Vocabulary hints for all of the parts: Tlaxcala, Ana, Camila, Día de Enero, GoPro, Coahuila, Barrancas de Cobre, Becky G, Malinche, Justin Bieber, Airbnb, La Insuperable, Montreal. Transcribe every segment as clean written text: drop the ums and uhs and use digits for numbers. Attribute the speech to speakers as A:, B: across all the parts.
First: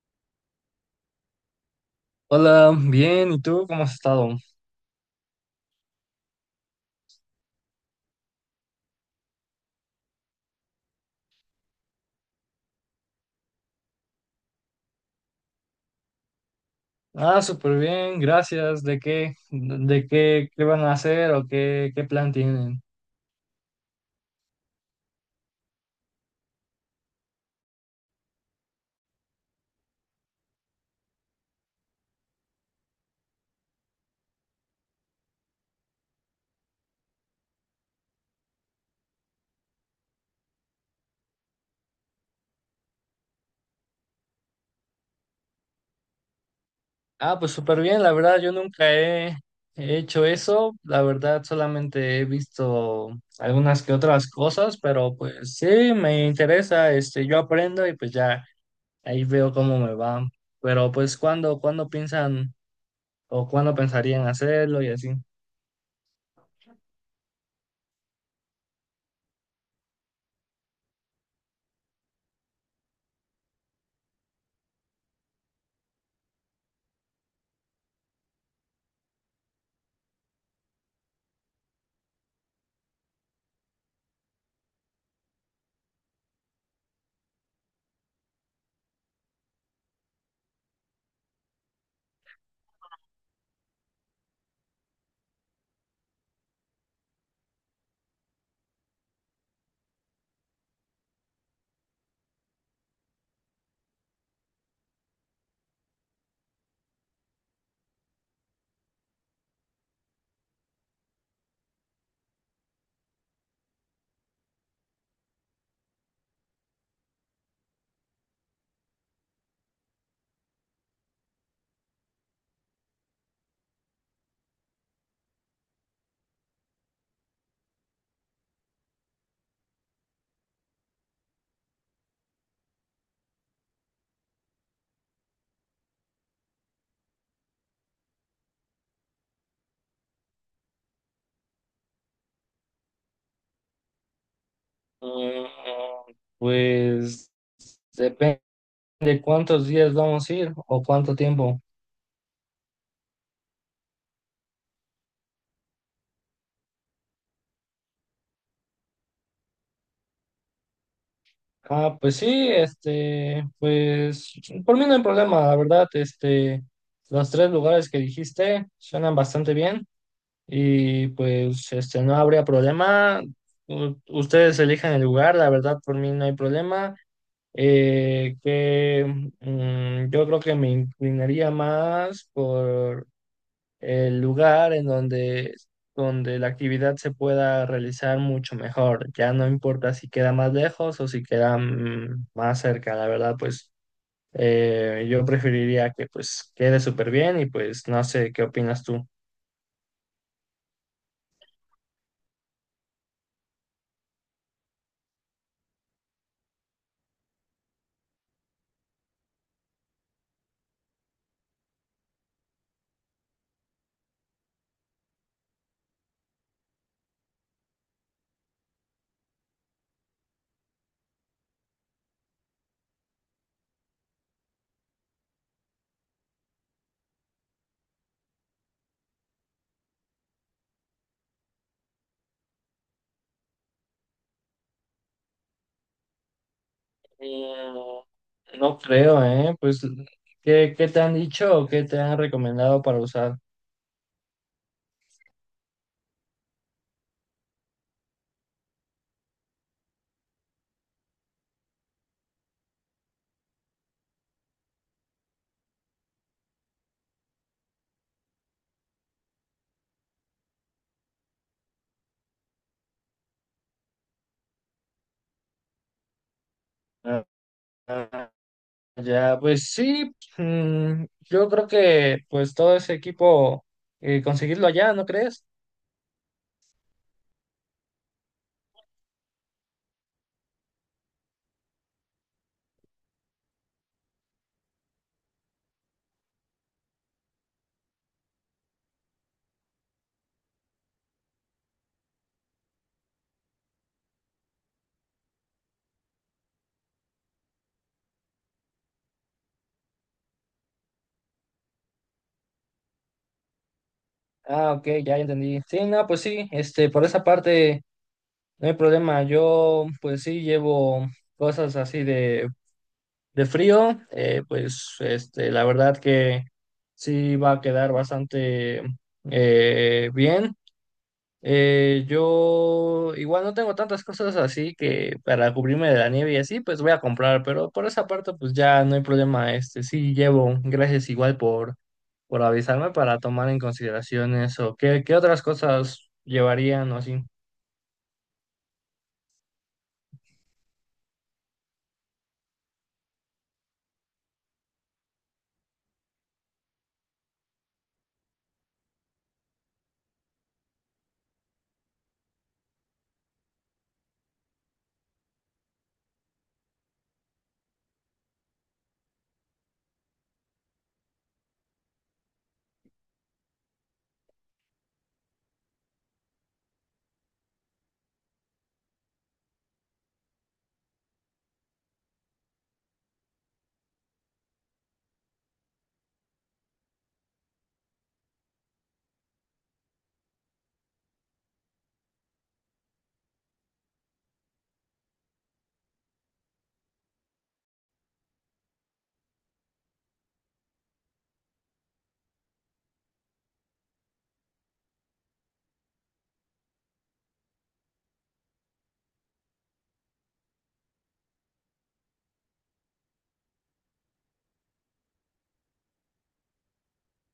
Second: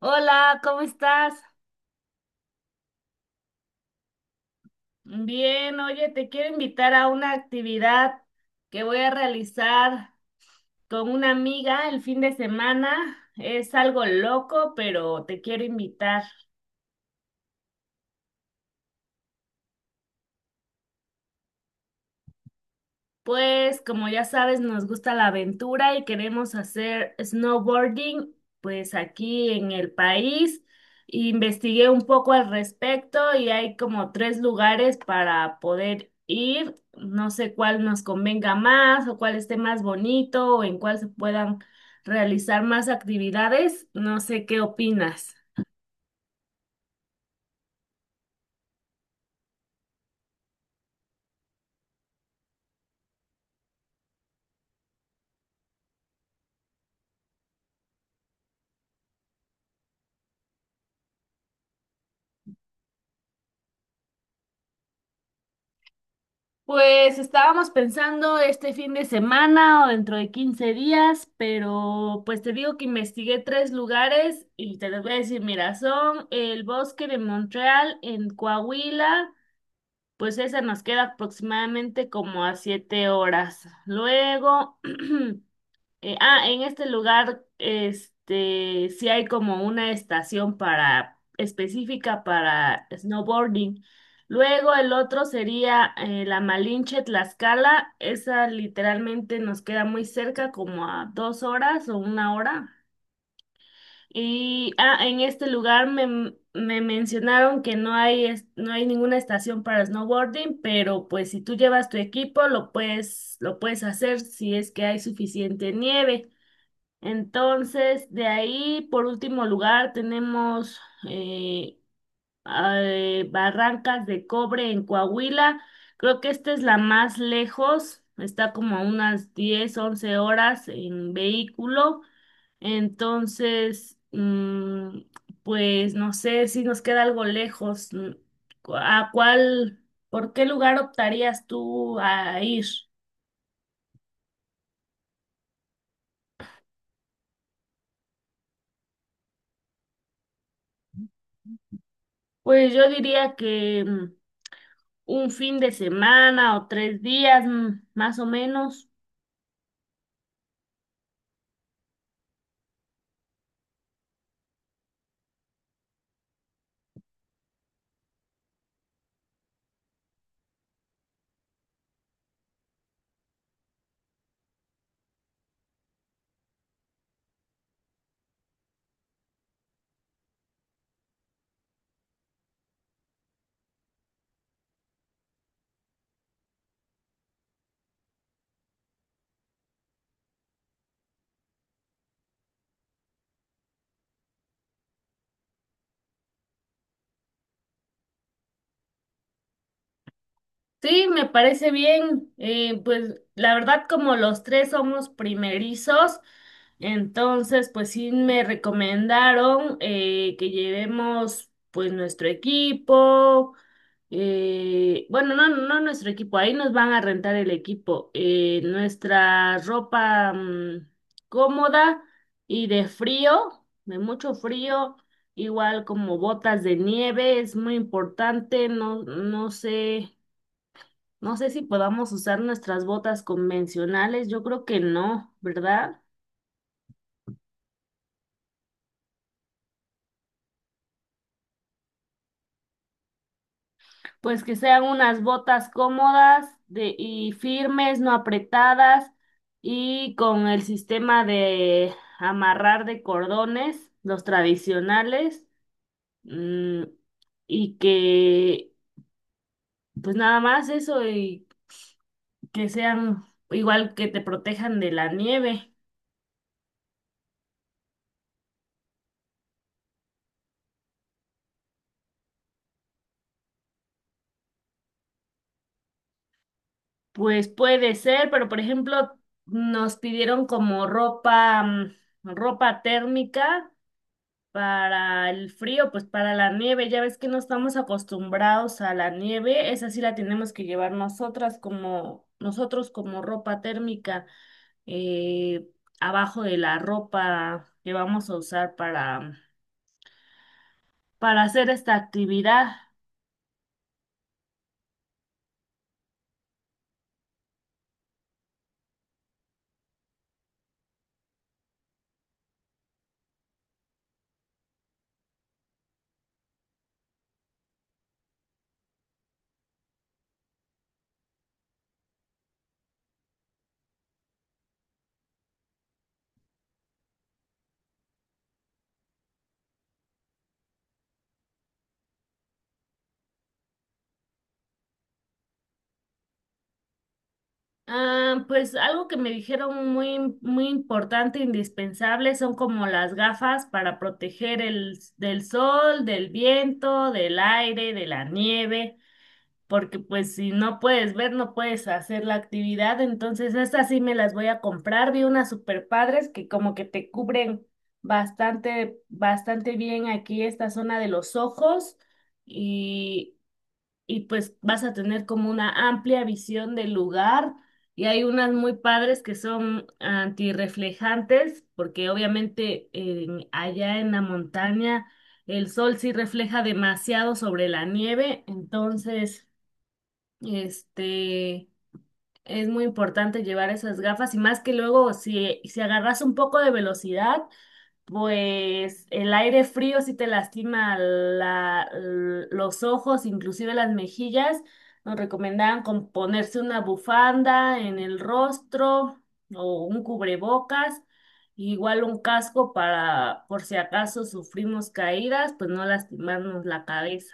A: Hola, ¿cómo estás?
B: Hola, bien, ¿y tú cómo has estado?
A: Bien, oye, te quiero invitar a una actividad que voy a realizar con una amiga el fin de semana. Es algo loco, pero te quiero invitar.
B: Ah, súper bien, gracias. ¿De qué, qué van a hacer o qué plan tienen?
A: Pues como ya sabes, nos gusta la aventura y queremos hacer snowboarding, pues aquí en el país. Investigué un poco al respecto y hay como tres lugares para poder ir. No sé cuál nos convenga más o cuál esté más bonito o en cuál se puedan realizar más actividades. No sé qué opinas.
B: Ah, pues súper bien, la verdad, yo nunca he hecho eso, la verdad, solamente he visto algunas que otras cosas, pero pues sí, me interesa, yo aprendo y pues ya ahí veo cómo me va. Pero pues, ¿cuándo, cuándo piensan o cuándo pensarían hacerlo y así?
A: Pues estábamos pensando este fin de semana o dentro de 15 días, pero pues te digo que investigué tres lugares y te los voy a decir, mira, son el bosque de Montreal en Coahuila, pues esa nos queda aproximadamente como a 7 horas. Luego en este lugar, sí hay como una estación para específica para snowboarding. Luego el otro sería la Malinche Tlaxcala. Esa literalmente nos queda muy cerca, como a 2 horas o una hora. Y en este lugar me mencionaron que no hay, no hay ninguna estación para snowboarding, pero pues si tú llevas tu equipo lo puedes hacer si es que hay suficiente nieve. Entonces, de ahí, por último lugar, tenemos eh, Barrancas de Cobre en Coahuila. Creo que esta es la más lejos, está como a unas 10 11 horas en vehículo. Entonces, pues no sé si nos queda algo lejos. ¿A cuál, por qué lugar optarías tú a ir?
B: Mm, Pues... depende. ¿De cuántos días vamos a ir o cuánto tiempo?
A: Pues yo diría que... un fin de semana o 3 días más o menos.
B: Ah, pues sí, pues por mí no hay problema, la verdad, los tres lugares que dijiste suenan bastante bien y pues no habría problema. Ustedes elijan el lugar, la verdad, por mí no hay problema. Que yo creo que me inclinaría más el lugar en donde la actividad se pueda realizar mucho mejor. Ya no importa si queda más lejos o si queda más cerca, la verdad, pues yo preferiría que pues quede súper bien y pues no sé, ¿qué opinas tú?
A: Sí, me parece bien. Pues la verdad, como los tres somos primerizos, entonces pues sí me recomendaron que llevemos pues nuestro equipo. Bueno, no, no nuestro equipo, ahí nos van a rentar el equipo, nuestra ropa cómoda y de frío, de mucho frío, igual como botas de nieve, es muy importante, no, no sé, no sé si podamos usar nuestras botas convencionales, yo creo que no, ¿verdad?
B: Mm. No creo, ¿eh? Pues, ¿qué, qué te han dicho o qué te han recomendado para usar?
A: Pues que sean unas botas cómodas de, y firmes, no apretadas, y con el sistema de amarrar de cordones, los tradicionales, mm, y que, pues nada más eso, y que sean igual que te protejan de la nieve.
B: Ah, ah, ya, pues sí, mm, yo creo que pues todo ese equipo, conseguirlo allá, ¿no crees?
A: Pues puede ser, pero por ejemplo, nos pidieron como ropa, ropa térmica para el frío, pues para la nieve, ya ves que no estamos acostumbrados a la nieve, esa sí la tenemos que llevar nosotras como nosotros como ropa térmica eh, abajo de la ropa que vamos a usar para hacer esta actividad.
B: Ah, ok, ya entendí. Sí, no, pues sí, por esa parte no hay problema. Yo, pues sí, llevo cosas así de frío. Pues, la verdad que sí va a quedar bastante bien. Yo igual no tengo tantas cosas así que para cubrirme de la nieve y así, pues voy a comprar, pero por esa parte pues ya no hay problema, sí llevo, gracias igual por avisarme para tomar en consideración eso. ¿Qué, qué otras cosas llevarían o así?
A: Ah, pues algo que me dijeron muy importante, indispensable, son como las gafas para proteger del sol, del viento, del aire, de la nieve. Porque pues si no puedes ver, no puedes hacer la actividad, entonces estas sí me las voy a comprar, vi unas super padres que como que te cubren bastante, bastante bien aquí esta zona de los ojos y, y pues vas a tener como una amplia visión del lugar. Y hay unas muy padres que son antirreflejantes, porque obviamente allá en la montaña el sol sí refleja demasiado sobre la nieve, entonces este, es muy importante llevar esas gafas, y más que luego si agarras un poco de velocidad, pues el aire frío sí te lastima los ojos, inclusive las mejillas. Nos recomendaban con ponerse una bufanda en el rostro o un cubrebocas, igual un casco para por si acaso sufrimos caídas, pues no lastimarnos la cabeza.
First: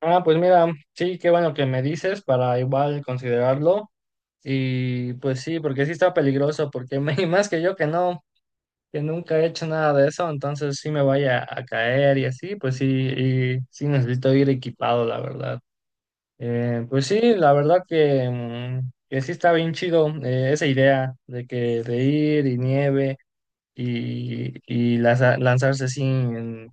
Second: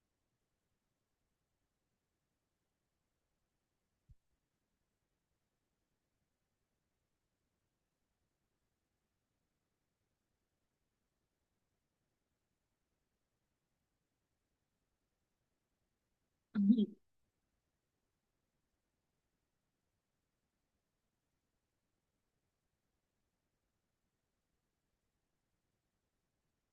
B: Ah, pues mira, sí, qué bueno que me dices para igual considerarlo y pues sí, porque sí está peligroso, porque más que yo que no, que nunca he hecho nada de eso, entonces sí me vaya a caer y así, pues sí, y sí necesito ir equipado, la verdad. Pues sí, la verdad que, que sí está bien chido, esa idea de que de ir y nieve y lanzarse así en,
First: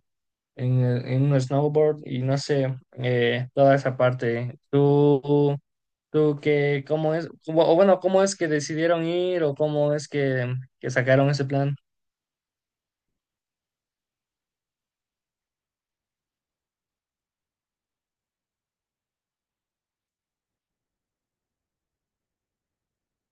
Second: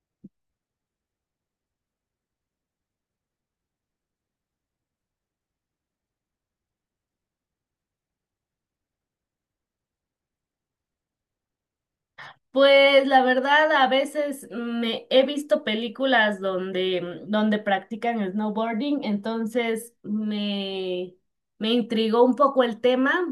B: en, en un snowboard y no sé, toda esa parte. ¿Tú, tú qué, cómo es, o bueno, cómo es que decidieron ir o cómo es que sacaron ese plan?
A: Pues la verdad, a veces me he visto películas donde practican snowboarding, entonces me intrigó un poco el tema,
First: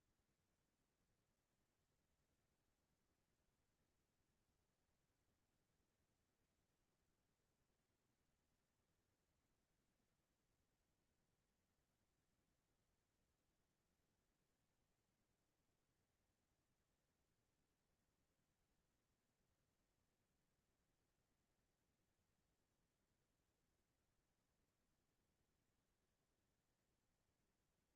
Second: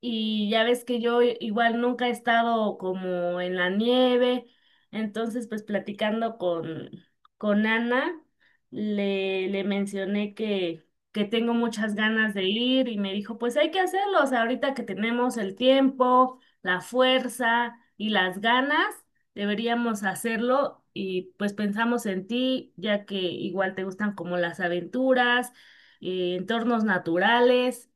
A: y ya ves que yo igual nunca he estado como en la nieve, entonces pues platicando con Ana, le mencioné que tengo muchas ganas de ir, y me dijo, pues hay que hacerlo, o sea, ahorita que tenemos el tiempo, la fuerza y las ganas, deberíamos hacerlo, y pues pensamos en ti, ya que igual te gustan como las aventuras, entornos naturales.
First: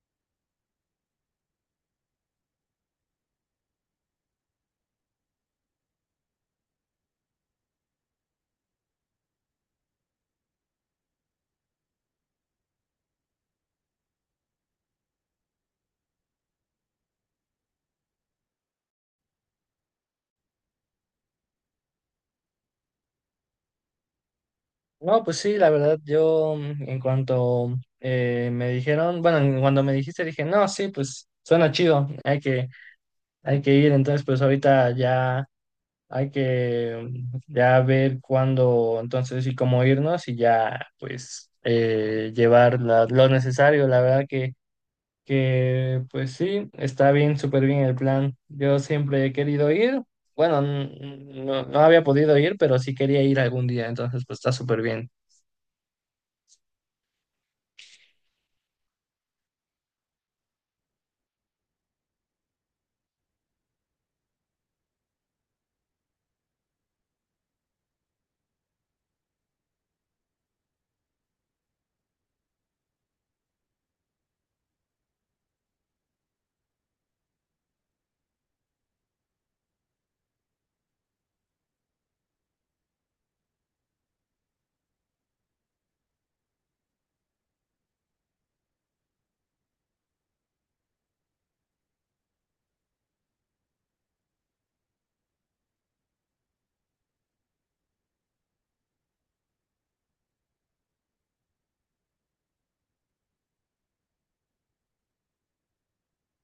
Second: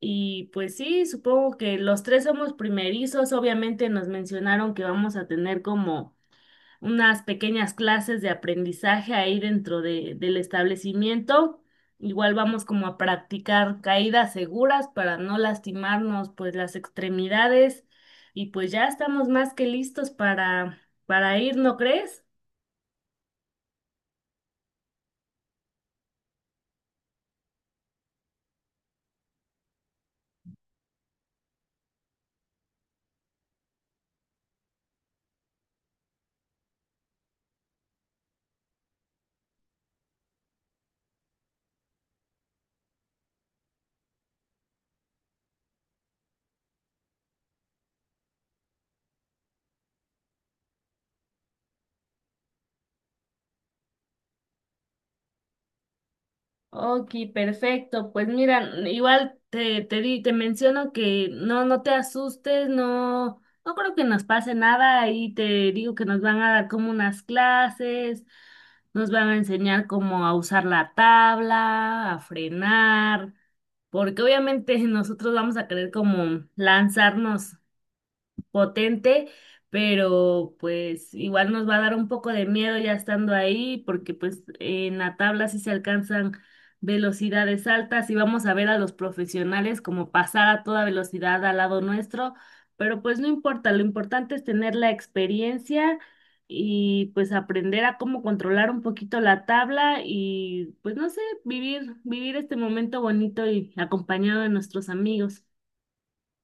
A: Y pues sí, supongo que los tres somos primerizos. Obviamente nos mencionaron que vamos a tener como unas pequeñas clases de aprendizaje ahí del establecimiento. Igual vamos como a practicar caídas seguras para no lastimarnos pues las extremidades. Y pues ya estamos más que listos para ir, ¿no crees?
B: No, pues sí, la verdad, yo en cuanto me dijeron, bueno, en cuando me dijiste dije, no, sí, pues suena chido, hay que ir, entonces pues ahorita ya hay que ya ver cuándo, entonces y cómo irnos y ya pues llevar lo necesario, la verdad que pues sí, está bien, súper bien el plan, yo siempre he querido ir, bueno, no había podido ir, pero sí quería ir algún día, entonces pues está súper bien.
A: Ok, perfecto. Pues mira, igual te menciono que no, no te asustes, no, no creo que nos pase nada. Ahí te digo que nos van a dar como unas clases, nos van a enseñar cómo a usar la tabla, a frenar, porque obviamente nosotros vamos a querer como lanzarnos potente, pero pues igual nos va a dar un poco de miedo ya estando ahí, porque pues en la tabla sí se alcanzan velocidades altas, y vamos a ver a los profesionales como pasar a toda velocidad al lado nuestro, pero pues no importa, lo importante es tener la experiencia y pues aprender a cómo controlar un poquito la tabla y pues no sé, vivir este momento bonito y acompañado de nuestros amigos.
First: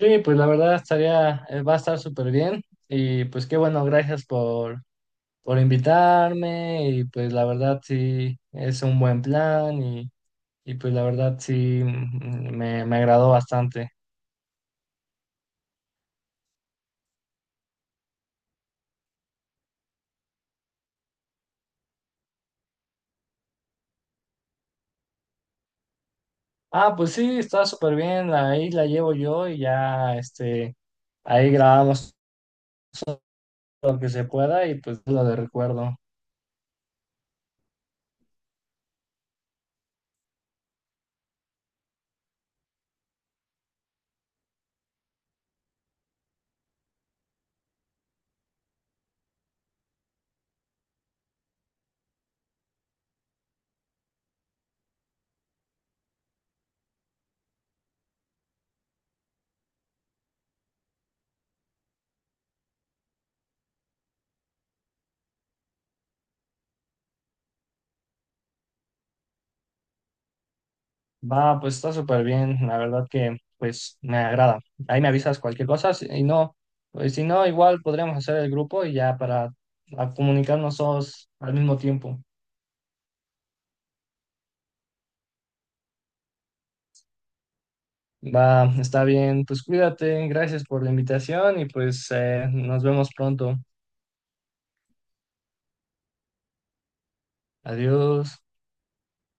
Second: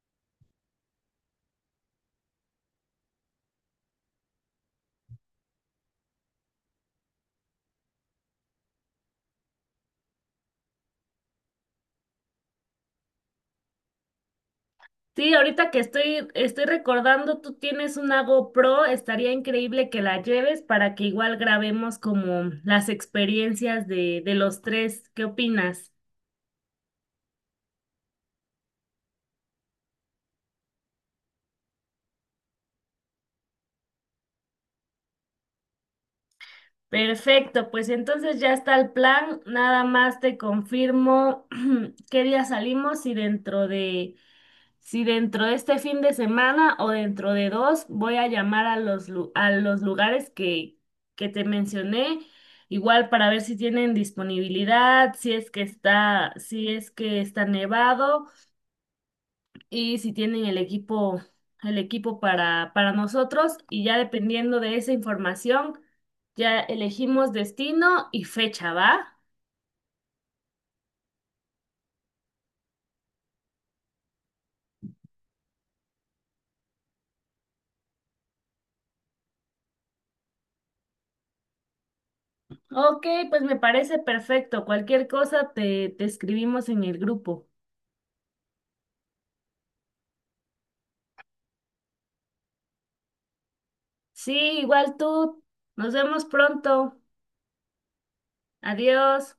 B: Sí, pues la verdad estaría, va a estar súper bien y pues qué bueno, gracias por invitarme y pues la verdad sí es un buen plan y pues la verdad sí, me agradó bastante.
A: Sí, ahorita que estoy recordando, tú tienes una GoPro, estaría increíble que la lleves para que igual grabemos como las experiencias de los tres. ¿Qué opinas?
B: Ah, pues sí, está súper bien, ahí la llevo yo y ya ahí grabamos lo que se pueda y pues lo de recuerdo.
A: Perfecto, pues entonces ya está el plan. Nada más te confirmo qué día salimos, y dentro de si dentro de este fin de semana o dentro de dos, voy a llamar a a los lugares que te mencioné, igual para ver si tienen disponibilidad, si es que está, si es que está nevado, y si tienen el equipo, para nosotros. Y ya dependiendo de esa información, ya elegimos destino y fecha, ¿va?
B: Va, pues está súper bien, la verdad que pues me agrada. Ahí me avisas cualquier cosa, y no, pues, si no, igual podríamos hacer el grupo y ya para a comunicarnos todos al mismo tiempo.
A: Ok, pues me parece perfecto. Cualquier cosa te escribimos en el grupo.
B: Va, está bien, pues cuídate, gracias por la invitación y pues nos vemos pronto.
A: Sí, igual tú. Nos vemos pronto.
B: Adiós.
A: Adiós.